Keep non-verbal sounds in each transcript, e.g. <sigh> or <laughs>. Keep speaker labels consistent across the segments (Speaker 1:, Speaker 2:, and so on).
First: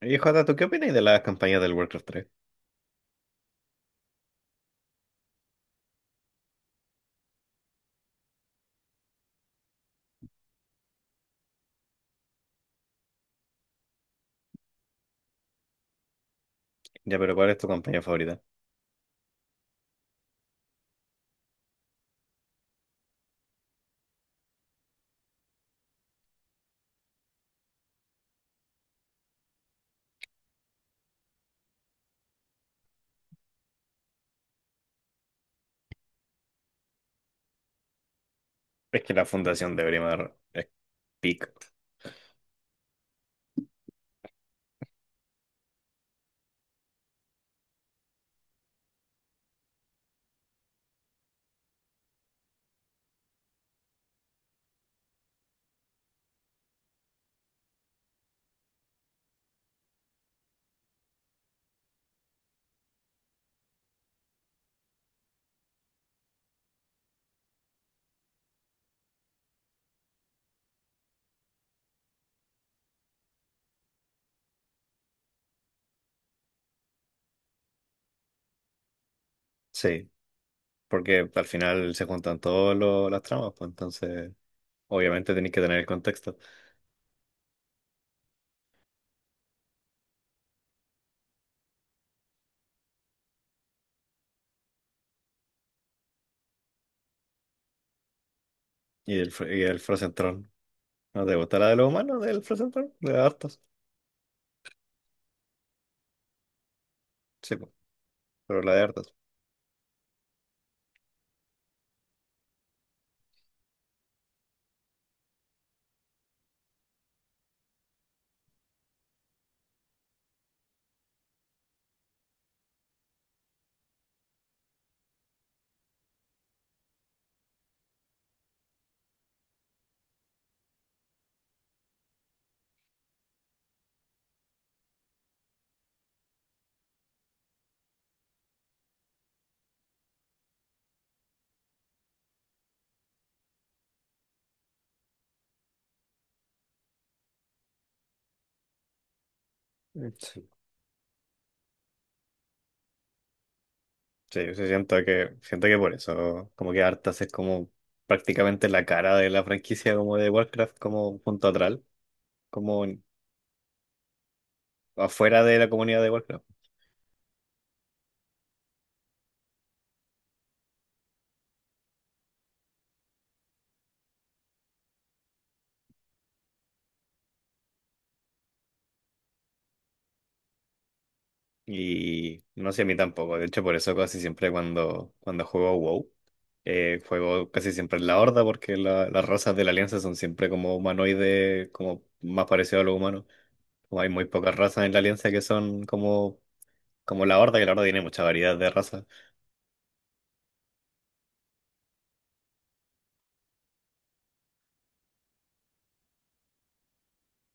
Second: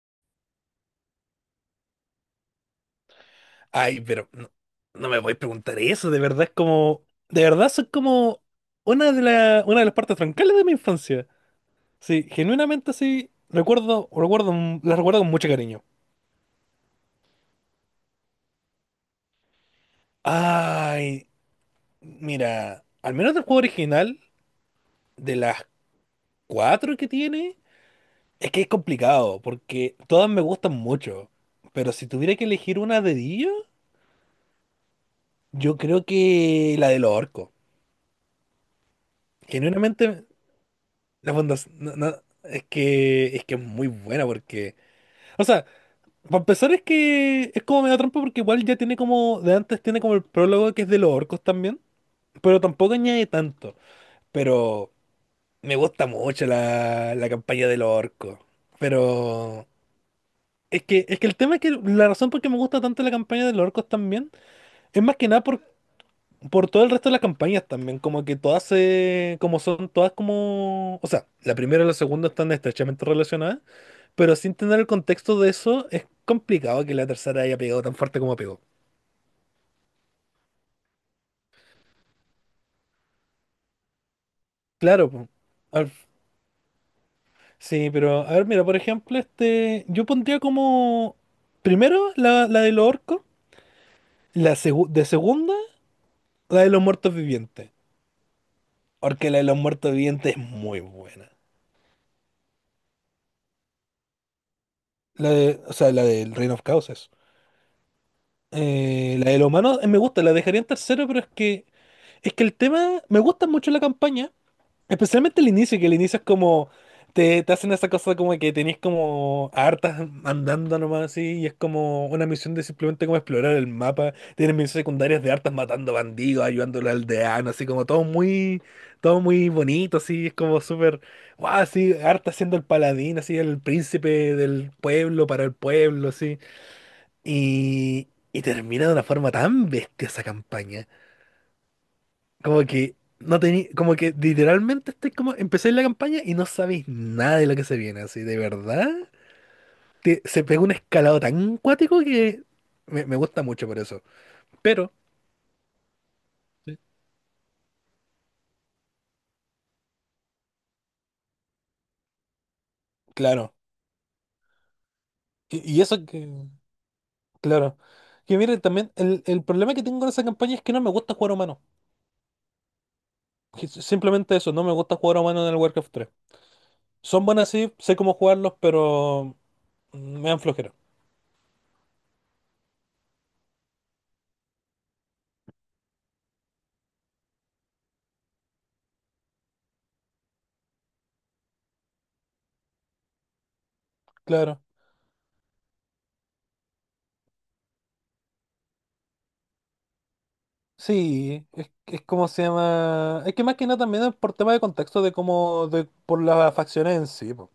Speaker 1: Y Jota, ¿tú qué opinas de las campañas del Warcraft 3?
Speaker 2: Ay, pero no, no me voy a preguntar eso, de verdad es como, de verdad son como una de las partes troncales de mi infancia. Sí, genuinamente sí, recuerdo, las recuerdo con mucho cariño.
Speaker 1: Ya, pero ¿cuál es tu campaña favorita?
Speaker 2: Ay, mira, al menos del juego original, de las cuatro que tiene, es que es complicado, porque todas me gustan mucho. Pero si tuviera que elegir una de ellos, yo creo que la de los orcos.
Speaker 1: Es que la fundación de
Speaker 2: Genuinamente.
Speaker 1: Brimmar es
Speaker 2: La
Speaker 1: pick.
Speaker 2: fundación, no, no, es que es muy buena porque, o sea, para empezar es que es como medio trampa porque igual ya tiene como, de antes tiene como el prólogo que es de los orcos también, pero tampoco añade tanto, pero me gusta mucho la campaña de los orcos, pero es que el tema es que la razón por qué me gusta tanto la campaña de los orcos también es más que nada. Por todo el resto de las campañas también, como que todas se, como son todas como, o sea, la primera y la segunda están estrechamente relacionadas, pero sin tener el contexto de eso, es complicado que la tercera haya pegado tan fuerte como pegó.
Speaker 1: Sí, porque al final se juntan todas las tramas, pues entonces
Speaker 2: Claro, po.
Speaker 1: obviamente tenéis que tener el
Speaker 2: Al-
Speaker 1: contexto.
Speaker 2: sí, pero a ver, mira, por ejemplo, este, yo pondría como, primero la de los orcos, de segunda, la de los muertos vivientes,
Speaker 1: Y
Speaker 2: porque
Speaker 1: el,
Speaker 2: la de los
Speaker 1: Y el
Speaker 2: muertos
Speaker 1: Frozen
Speaker 2: vivientes es
Speaker 1: Throne.
Speaker 2: muy
Speaker 1: ¿No
Speaker 2: buena.
Speaker 1: te gusta la de los humanos del Frozen Throne? De hartos.
Speaker 2: La de, o sea, la del Reino of Chaos.
Speaker 1: Sí, pues, pero la de hartos.
Speaker 2: La de los humanos me gusta, la dejaría en tercero, pero es que el tema me gusta mucho la campaña, especialmente el inicio, que el inicio es como te hacen esa cosa como que tenés como hartas andando nomás así, y es como una misión de simplemente como explorar el mapa, tienes misiones secundarias de hartas matando bandidos, ayudando al aldeano, así como todo muy bonito, así, es como súper, wow, así, harta siendo el paladín, así, el príncipe del pueblo para el pueblo, así. Y termina de una forma tan bestia esa campaña. Como que no tení, como que literalmente estoy como, empecé la campaña y no sabéis nada de lo que se viene, así, de verdad. Se
Speaker 1: Sí,
Speaker 2: pegó un escalado tan cuático que me gusta mucho por eso.
Speaker 1: sí, yo sí
Speaker 2: Pero,
Speaker 1: siento que por eso, como que hartas es como prácticamente la cara de la franquicia como de Warcraft, como punto atrás, como
Speaker 2: claro.
Speaker 1: afuera de la
Speaker 2: Y
Speaker 1: comunidad
Speaker 2: eso
Speaker 1: de Warcraft.
Speaker 2: que, claro. Que miren, también el problema que tengo con esa campaña es que no me gusta jugar humano. Simplemente eso, no me gusta jugar humano en el Warcraft tres. Son buenas, sí, sé cómo jugarlos, pero me dan flojera.
Speaker 1: Y no sé, a mí tampoco. De hecho, por eso casi siempre cuando juego WoW, juego casi siempre en la Horda, porque las razas de la Alianza son siempre como humanoides, como más parecido a lo humano. Como hay muy pocas
Speaker 2: Claro.
Speaker 1: razas en la Alianza que son como, como la Horda, que la Horda tiene mucha variedad de razas.
Speaker 2: Sí, es como se llama. Es que más que nada también es por tema de contexto de cómo, de, por las facciones en sí, po.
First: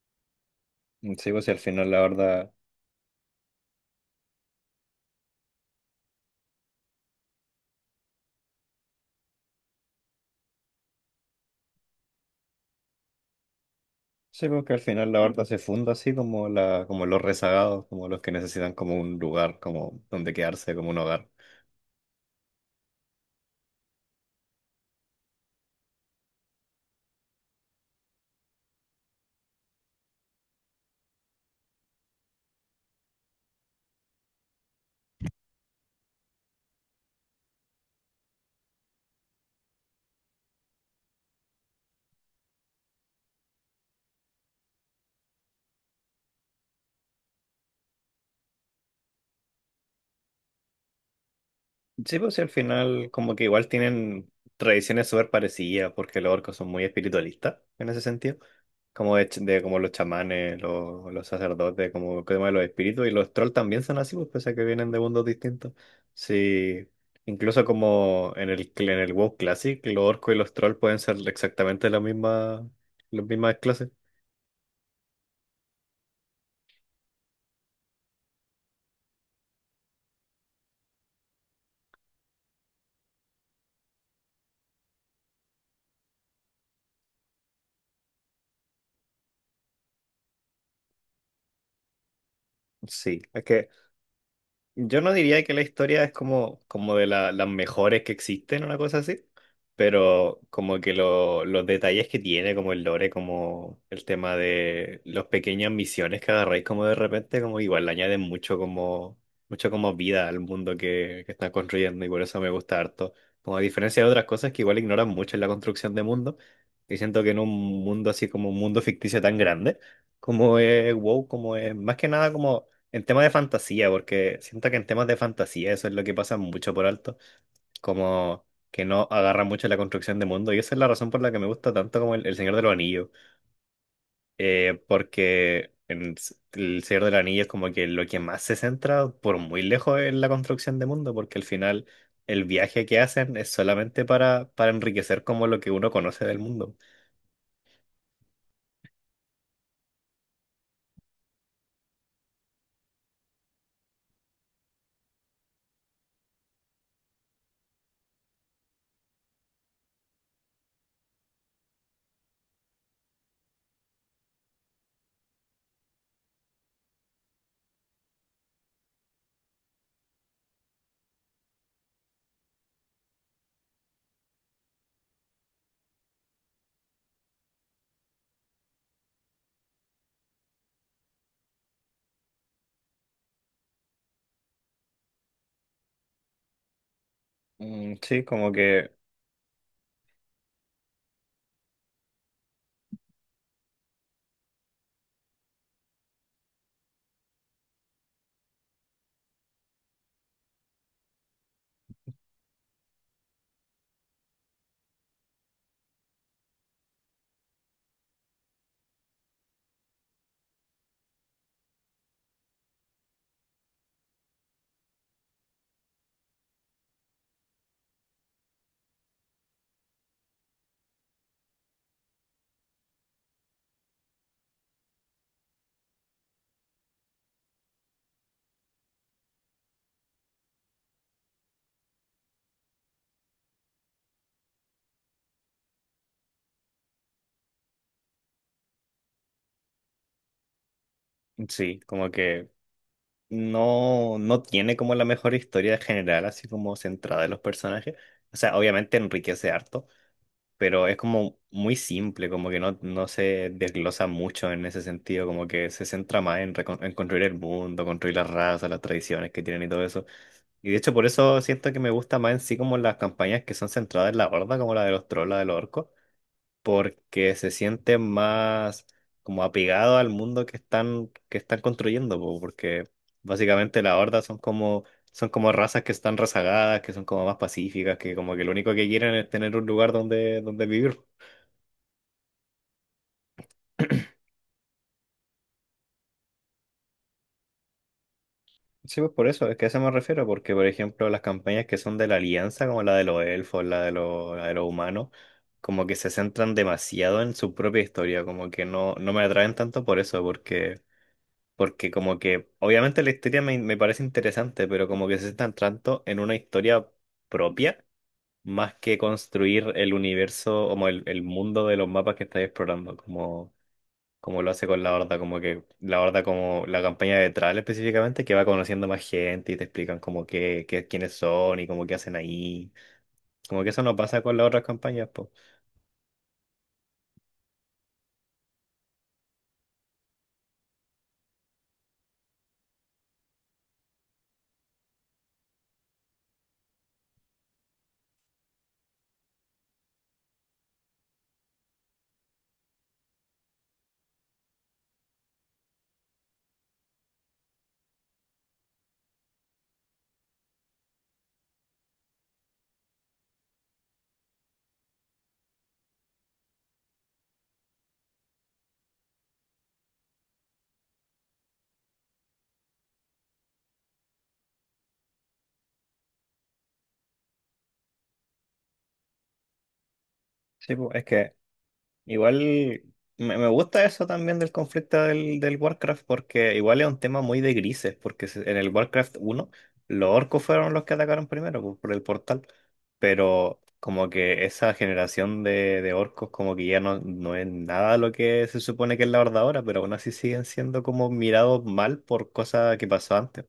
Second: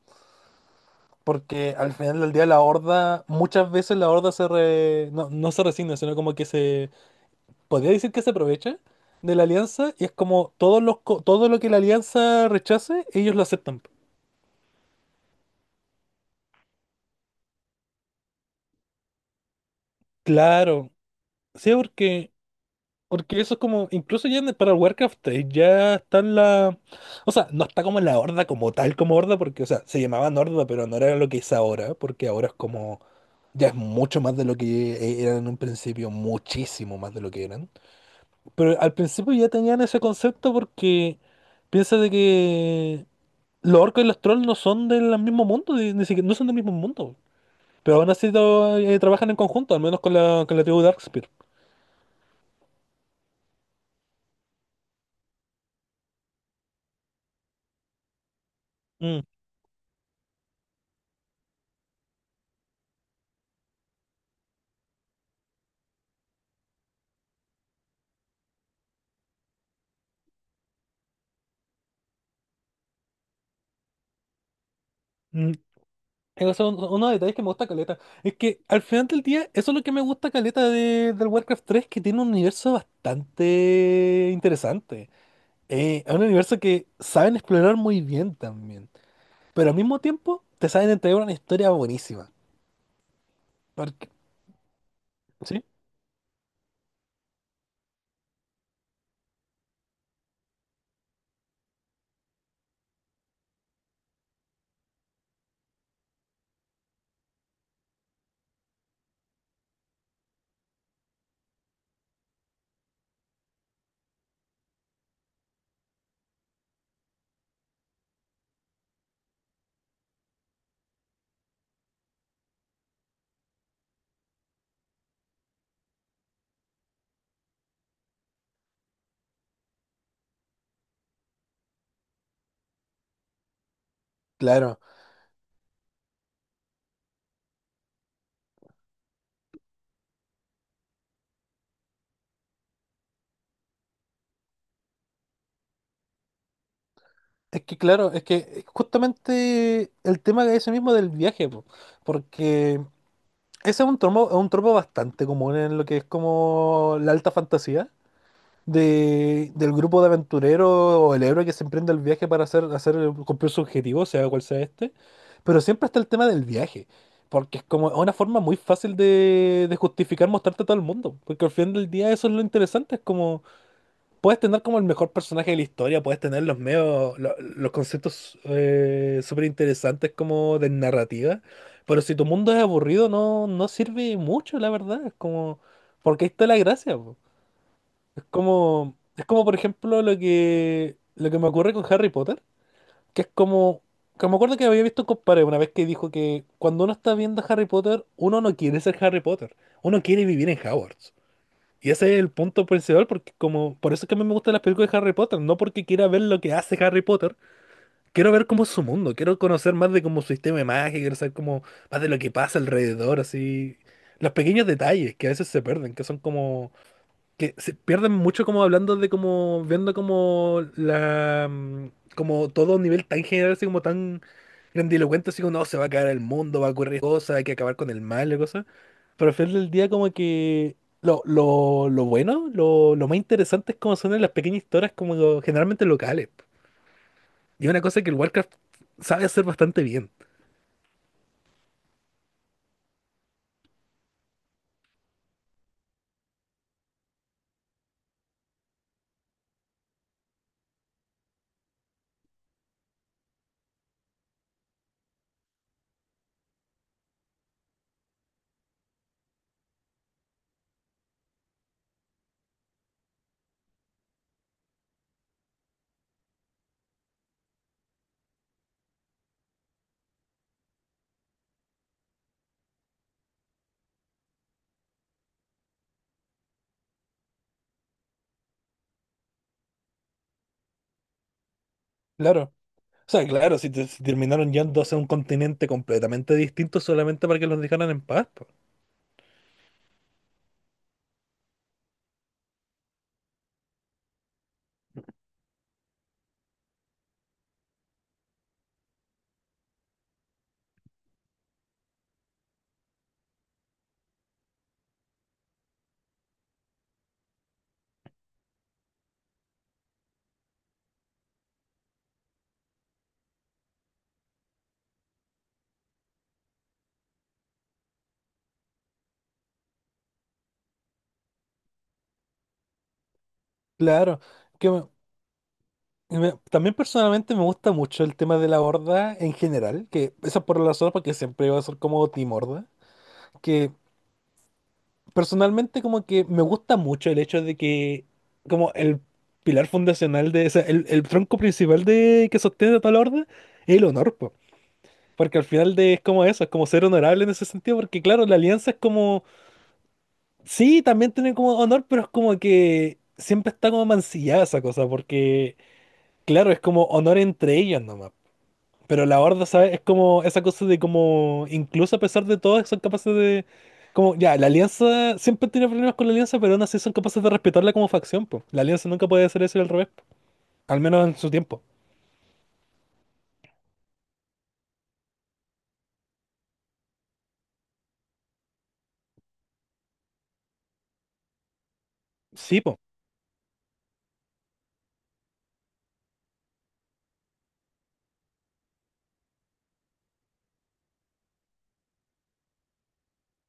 Speaker 1: Sí, pues y al
Speaker 2: Porque
Speaker 1: final
Speaker 2: al
Speaker 1: la
Speaker 2: final del día
Speaker 1: Horda,
Speaker 2: la horda, muchas veces la horda no, no se resigna, sino como que se, podría decir que se aprovecha de la alianza y es como todos todo lo que la alianza rechace, ellos lo aceptan.
Speaker 1: sí, pues que al final la Horda se funda así como la, como los rezagados, como los que necesitan como un lugar, como donde quedarse, como
Speaker 2: Claro,
Speaker 1: un hogar.
Speaker 2: sí, porque porque eso es como, incluso ya para Warcraft ya está en la... O sea, no está como en la horda como tal, como horda, porque, o sea, se llamaban horda, pero no era lo que es ahora, porque ahora es como... Ya es mucho más de lo que eran en un principio, muchísimo más de lo que eran. Pero al principio ya tenían ese concepto porque piensa de que los orcos y los trolls no son del mismo mundo, ni siquiera, no son del mismo mundo. Pero aún así trabajan en conjunto, al menos con con la tribu Darkspear.
Speaker 1: Sí, pues sí, al final como que igual tienen tradiciones súper parecidas porque los orcos son muy espiritualistas en ese sentido, como de, de como los chamanes, los sacerdotes, como el tema de los espíritus y los trolls también son así, pues pese a que vienen de mundos distintos. Sí, incluso como en el, en el WoW Classic, los orcos y los trolls pueden ser exactamente la misma, las mismas clases.
Speaker 2: Mm. Eso es uno de los detalles que me gusta caleta. Es que al final del día, eso es lo que me gusta caleta de, del Warcraft tres, que tiene un universo bastante interesante. Es un universo que saben explorar muy bien también. Pero al mismo tiempo, te saben entregar una historia buenísima.
Speaker 1: Sí, es que
Speaker 2: Porque,
Speaker 1: yo no diría que la
Speaker 2: ¿sí?
Speaker 1: historia es como, como de las mejores que existen, una cosa así, pero como que los detalles que tiene, como el lore, como el tema de las pequeñas misiones que agarráis como de repente, como igual le añaden mucho como vida al mundo que están construyendo y por eso me gusta harto. Como a diferencia de otras cosas que igual ignoran mucho en la construcción de mundo, y siento que en un mundo así como un mundo ficticio tan grande, como es WoW, como es más que nada como en temas de fantasía, porque siento que en temas de fantasía eso es lo que pasa mucho por alto, como que no agarra mucho la construcción de mundo, y esa es la razón por la que me gusta tanto como el Señor de los Anillos,
Speaker 2: Claro.
Speaker 1: porque en el Señor de los Anillos como que lo que más se centra por muy lejos es la construcción de mundo, porque al final el viaje que hacen es solamente para enriquecer como lo que uno conoce del mundo.
Speaker 2: Es que, claro, es que justamente el tema que ese mismo del viaje, po. Porque ese es un tropo bastante común en lo que es como la alta fantasía de, del grupo de aventureros o el héroe que se emprende el viaje para hacer, hacer cumplir su objetivo, sea cual sea este. Pero siempre está el tema del viaje, porque es como una forma muy fácil de justificar mostrarte a todo el mundo, porque al final del día eso es lo interesante, es como puedes tener como el mejor personaje de la historia, puedes tener los medios, los conceptos súper interesantes como de narrativa, pero si tu mundo es aburrido no, no sirve mucho, la verdad, es como, porque ahí está la gracia.
Speaker 1: Sí, como que,
Speaker 2: Como, es como, por ejemplo, lo que me ocurre con Harry Potter, que es como, que me acuerdo que había visto un compadre una vez que dijo que cuando uno está viendo Harry Potter, uno no quiere ser Harry Potter, uno quiere vivir en Hogwarts. Y ese es el punto principal, porque como, por eso es que a mí me gustan las películas de Harry Potter, no porque quiera ver lo que hace Harry Potter, quiero ver cómo es su mundo, quiero conocer más de cómo su sistema de magia, quiero saber cómo, más de lo que pasa alrededor, así, los pequeños detalles que a veces se pierden, que son como que se pierden mucho como hablando de como viendo como la como todo a un nivel tan general así como tan grandilocuente así como no se va a caer el mundo va a ocurrir cosas hay que acabar con el mal y cosas, pero al final del día como que lo bueno lo más interesante es como son las pequeñas historias como generalmente locales, y una cosa que el Warcraft sabe hacer bastante bien.
Speaker 1: sí, como que no, no tiene como la mejor historia general, así como centrada en los personajes. O sea, obviamente enriquece harto, pero es como muy simple, como que no, no se desglosa mucho en ese sentido, como que se centra más en, en construir el mundo, construir las razas, las tradiciones que tienen y todo eso. Y de hecho por eso siento que me gusta más en sí como las campañas que son centradas en la horda, como la de los trolls, la de los orcos porque se sienten más como apegados al mundo que están construyendo, po, porque básicamente las hordas son como razas que están rezagadas, que son como más pacíficas, que como que lo único que quieren es tener un lugar donde, donde vivir.
Speaker 2: Claro. O sea, claro, si, si terminaron yendo hacia un continente completamente distinto solamente para que los dejaran en paz, po.
Speaker 1: Sí, pues por eso, es que a eso me refiero, porque por ejemplo las campañas que son de la Alianza, como la de los elfos, la de los humanos, como que se centran demasiado en su propia historia, como que no, no me atraen tanto por eso, porque porque como que, obviamente la historia me, me parece interesante, pero como que se están tanto en una historia propia, más que construir el universo, como el mundo de los mapas que estáis explorando, como, como lo hace con la Horda, como que la Horda, como la campaña de Thrall específicamente, que va conociendo más gente y te explican como que, quiénes son y como qué hacen ahí. Como que eso no
Speaker 2: Claro,
Speaker 1: pasa con las otras
Speaker 2: que...
Speaker 1: campañas, pues.
Speaker 2: y también personalmente me gusta mucho el tema de la horda en general, que eso es por la razón porque siempre va a ser como Team Horda, que personalmente como que me gusta mucho el hecho de que como el pilar fundacional de, o sea, el tronco principal de que sostiene a toda la horda es el honor, po. Porque al final de, es como eso, es como ser honorable en ese sentido, porque claro, la alianza es como, sí, también tiene como honor, pero es como que siempre está como mancillada esa cosa, porque claro, es como honor entre ellos. Pero la horda, ¿sabes? Es como esa cosa de como, incluso a pesar de todo, son capaces de... Como, ya, la alianza siempre tiene problemas con la alianza, pero aún así son capaces de respetarla como facción, po. La alianza nunca puede hacer eso y al revés, po.
Speaker 1: Sí,
Speaker 2: Al
Speaker 1: pues, es
Speaker 2: menos en su
Speaker 1: que
Speaker 2: tiempo.
Speaker 1: igual me, me gusta eso también del conflicto del, del Warcraft, porque igual es un tema muy de grises, porque en el Warcraft uno los orcos fueron los que atacaron primero por el portal,
Speaker 2: Sí, po.
Speaker 1: pero como que esa generación de orcos como que ya no, no es nada lo que se supone que es la Horda ahora, pero aún así siguen siendo como mirados mal por cosas que pasó antes.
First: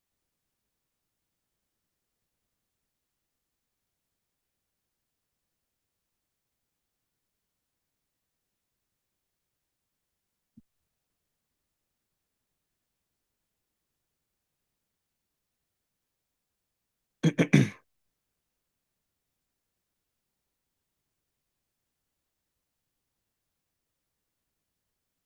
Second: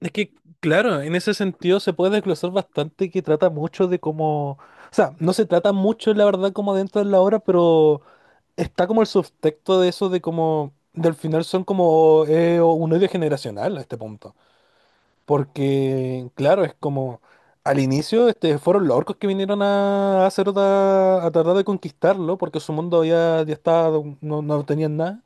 Speaker 2: Es que, claro, en ese sentido se puede desglosar bastante que trata mucho de cómo... O sea, no se trata mucho, la verdad, como dentro de la obra, pero está como el subtexto de eso de como... Del final son como un odio generacional a este punto. Porque, claro, es como al inicio este, fueron los orcos que vinieron a hacer a tratar de conquistarlo, porque su mundo ya, ya estaba, no, no tenían nada.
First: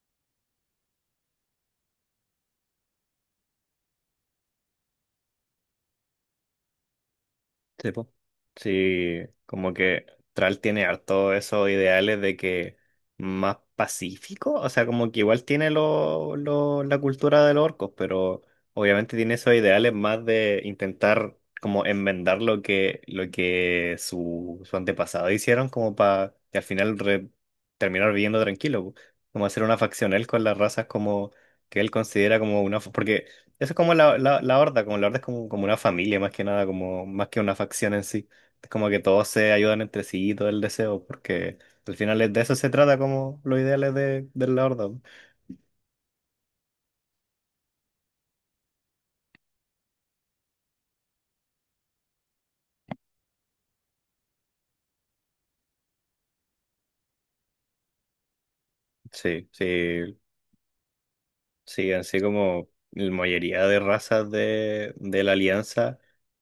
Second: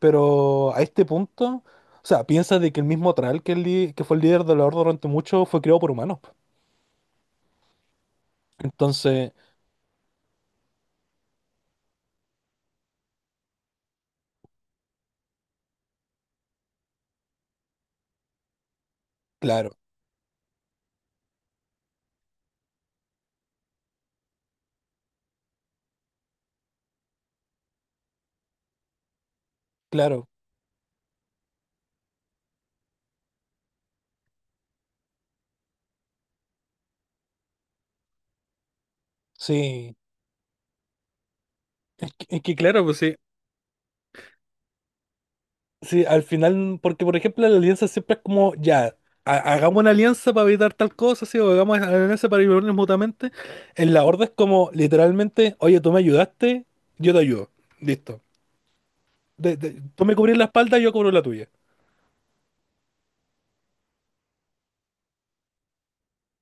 Speaker 2: Pero a este punto, o sea, piensa de que el mismo Thrall, que, que fue el líder de la Horda durante mucho, fue creado por humanos.
Speaker 1: Sí, po. Sí,
Speaker 2: Entonces,
Speaker 1: como que Tral tiene harto esos ideales de que más pacífico, o sea, como que igual tiene lo, la cultura de los orcos, pero obviamente tiene esos
Speaker 2: claro,
Speaker 1: ideales más de intentar como enmendar lo que su antepasado hicieron, como para que al final terminar viviendo tranquilo, po. Como hacer una facción él
Speaker 2: claro,
Speaker 1: con las razas como que él considera como una... Porque eso es como la horda, como la horda es como, como una familia más que nada, como más que una facción en sí. Es como que todos se ayudan
Speaker 2: sí.
Speaker 1: entre sí y todo el deseo, porque al final de
Speaker 2: Es
Speaker 1: eso
Speaker 2: que
Speaker 1: se
Speaker 2: claro, pues
Speaker 1: trata
Speaker 2: sí.
Speaker 1: como los ideales de la horda, ¿no?
Speaker 2: Sí, al final, porque por ejemplo la alianza siempre es como, ya, hagamos una alianza para evitar tal cosa, sí, o hagamos una alianza para ayudarnos mutuamente. En la horda es como, literalmente, oye, tú me ayudaste, yo te ayudo. Listo.
Speaker 1: Sí,
Speaker 2: Tú me
Speaker 1: sí.
Speaker 2: cubrís la espalda, yo cubro la tuya.
Speaker 1: Sí, así como la mayoría de razas de la Alianza,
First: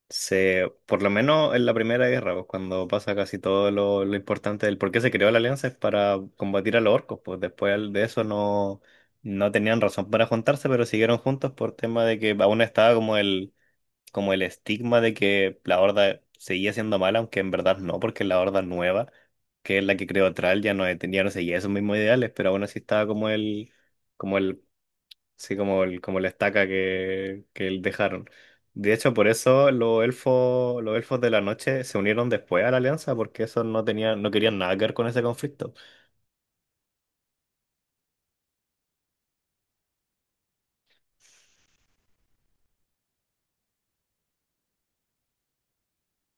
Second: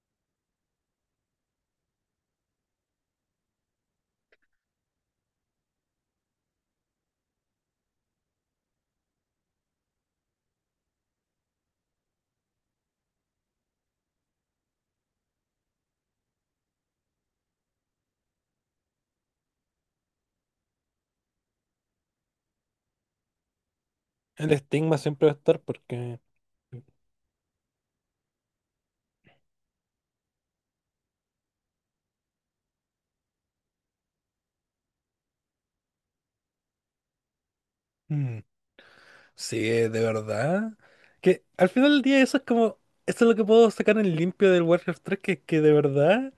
Speaker 1: se, por lo menos en la Primera Guerra, pues cuando pasa casi todo lo importante del por qué se creó la Alianza es para combatir a los orcos, pues después de eso no, no tenían razón para juntarse, pero siguieron juntos por tema de que aún estaba como el estigma de que la Horda seguía siendo mala, aunque en verdad no, porque la Horda nueva, que es la que creó Thrall, ya no, tenía, no seguía esos mismos ideales, pero aún así estaba como
Speaker 2: El
Speaker 1: el
Speaker 2: estigma siempre va a
Speaker 1: sí,
Speaker 2: estar
Speaker 1: como, el, como
Speaker 2: porque...
Speaker 1: la estaca que dejaron. De hecho, por eso los elfos de la noche se unieron después a la alianza, porque esos no tenían, no querían nada que ver con ese conflicto.
Speaker 2: Mm, sí, de verdad. Que al final del día eso es como, eso es lo que puedo sacar en limpio del Warcraft tres, que de verdad...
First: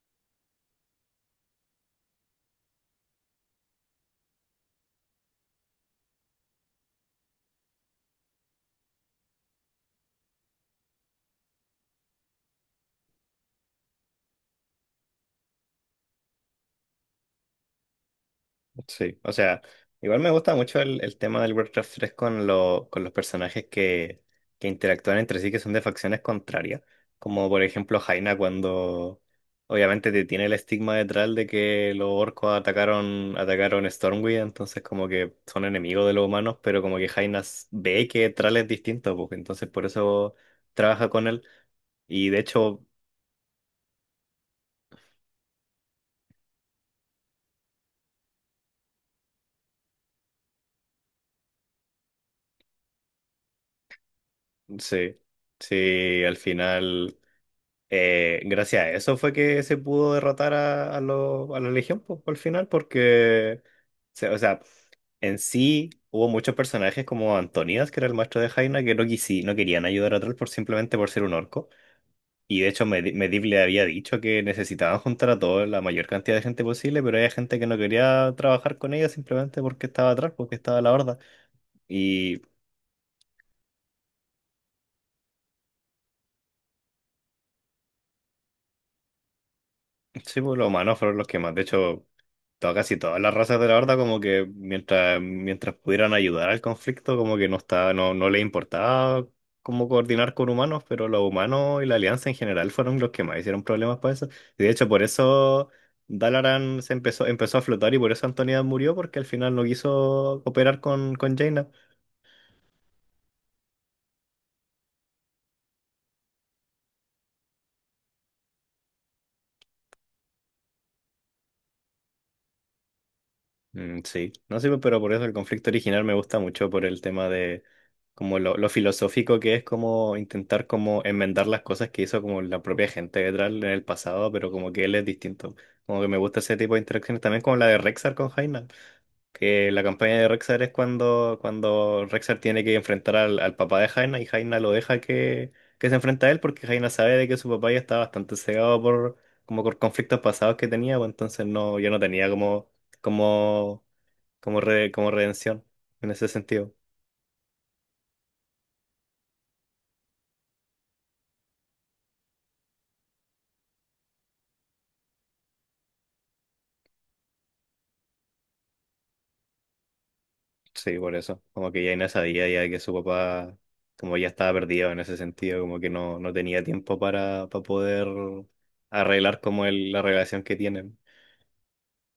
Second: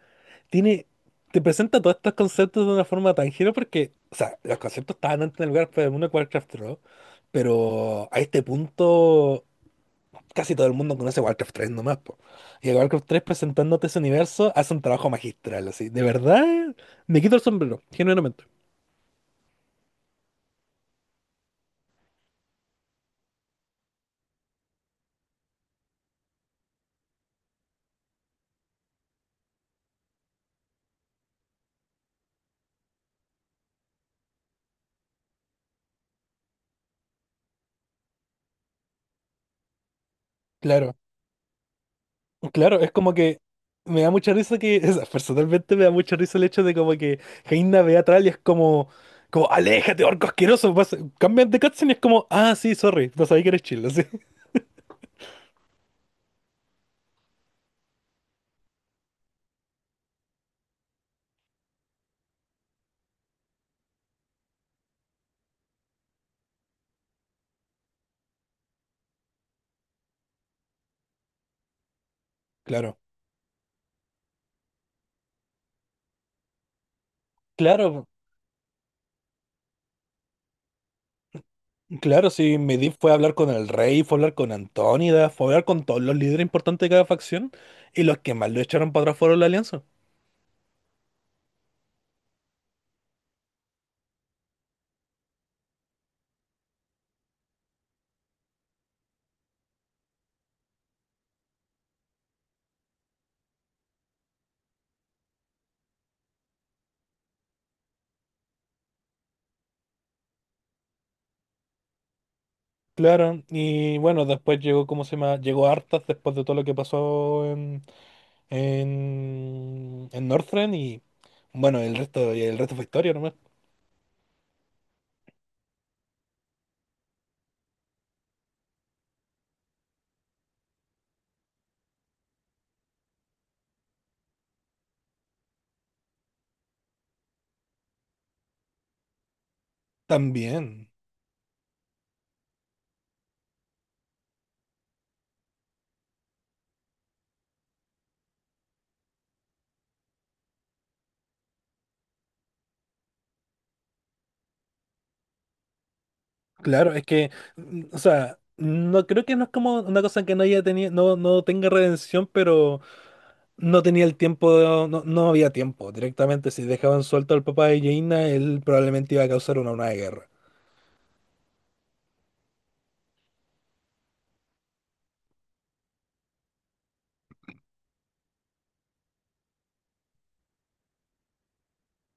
Speaker 2: tiene, te presenta todos estos conceptos de una forma tan genial porque, o sea, los conceptos estaban antes en el lugar del mundo de Warcraft 3, pero a este punto casi todo el mundo conoce Warcraft 3 nomás, po. Y el Warcraft tres presentándote ese universo hace un trabajo magistral, así. De verdad, me quito el sombrero, genuinamente.
Speaker 1: Sí, o sea, igual me gusta mucho el tema del Warcraft 3 con, con los personajes que interactúan entre sí, que son de facciones contrarias, como por ejemplo Jaina cuando obviamente te tiene el estigma detrás de que los orcos atacaron, atacaron Stormwind, entonces como que son enemigos de los humanos, pero como que Jaina ve que Thrall es distinto, pues, entonces por eso
Speaker 2: Claro,
Speaker 1: trabaja con él y de
Speaker 2: claro,
Speaker 1: hecho,
Speaker 2: es como que me da mucha risa que, <laughs> o sea, personalmente me da mucha risa el hecho de como que Jaina ve a Thrall y es como, como, aléjate, orco asqueroso, cambian de cutscene y es como, ah, sí, sorry, no sabía que eres chill.
Speaker 1: sí, sí, al final gracias a eso fue que se pudo derrotar a, a la Legión po, al final, porque, o sea, en sí hubo muchos personajes como Antonidas, que era el maestro de Jaina, que no, no querían ayudar a Troll por simplemente por ser un orco. Y de hecho,
Speaker 2: Claro,
Speaker 1: Medivh le había dicho que necesitaban juntar a toda la mayor cantidad de gente posible, pero había gente que no
Speaker 2: claro,
Speaker 1: quería trabajar con ella simplemente porque estaba atrás, porque estaba la horda.
Speaker 2: claro, sí, Medivh fue a hablar con el rey, fue a hablar con Antónida, fue a hablar con todos los líderes importantes de cada facción, y los que más lo echaron para atrás fueron la alianza.
Speaker 1: Sí, pues los humanos fueron los que más. De hecho, casi todas las razas de la Horda, como que mientras, mientras pudieran ayudar al conflicto, como que no estaba, no, no les importaba cómo coordinar con humanos, pero los humanos y la Alianza en general fueron los que más hicieron problemas para eso. Y de hecho, por eso Dalaran se empezó, empezó a flotar y por eso Antonida murió, porque al final no quiso cooperar con Jaina.
Speaker 2: Claro, y bueno, después llegó, ¿cómo se llama? Llegó Arthas después de todo lo que pasó en, en Northrend, y bueno, el resto fue historia nomás.
Speaker 1: Sí, no sé, pero por eso el conflicto original me gusta mucho por el tema de como lo filosófico que es como intentar como enmendar las cosas que hizo como la propia gente de Tral en el pasado, pero como que él es distinto. Como que me gusta ese tipo de interacciones también como la de Rexar con Jaina, que la campaña de Rexar es
Speaker 2: También,
Speaker 1: cuando, cuando Rexar tiene que enfrentar al, al papá de Jaina y Jaina lo deja que se enfrenta a él porque Jaina sabe de que su papá ya está bastante cegado por como por conflictos pasados que tenía, pues entonces no, ya no tenía como como como, como redención en ese sentido.
Speaker 2: claro, es que, mm, o sea, no creo que no es como una cosa que no haya tenido, no, no tenga redención, pero... No tenía el tiempo, no, no había tiempo. Directamente, si dejaban suelto al papá de Jaina, él probablemente iba a causar una guerra.
Speaker 1: Sí, por eso. Como que ya Inés sabía ya que su papá, como ya estaba perdido en ese sentido, como que no, no tenía tiempo para poder arreglar como el, la relación que tienen.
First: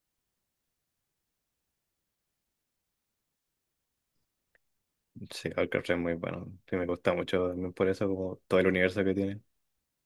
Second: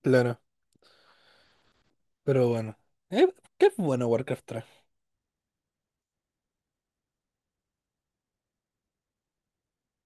Speaker 2: Claro, pero bueno. Eh, ¿Qué es bueno Warcraft
Speaker 1: Sí, Alcatraz es muy bueno. Sí, me gusta mucho también por eso, como todo el universo que tiene.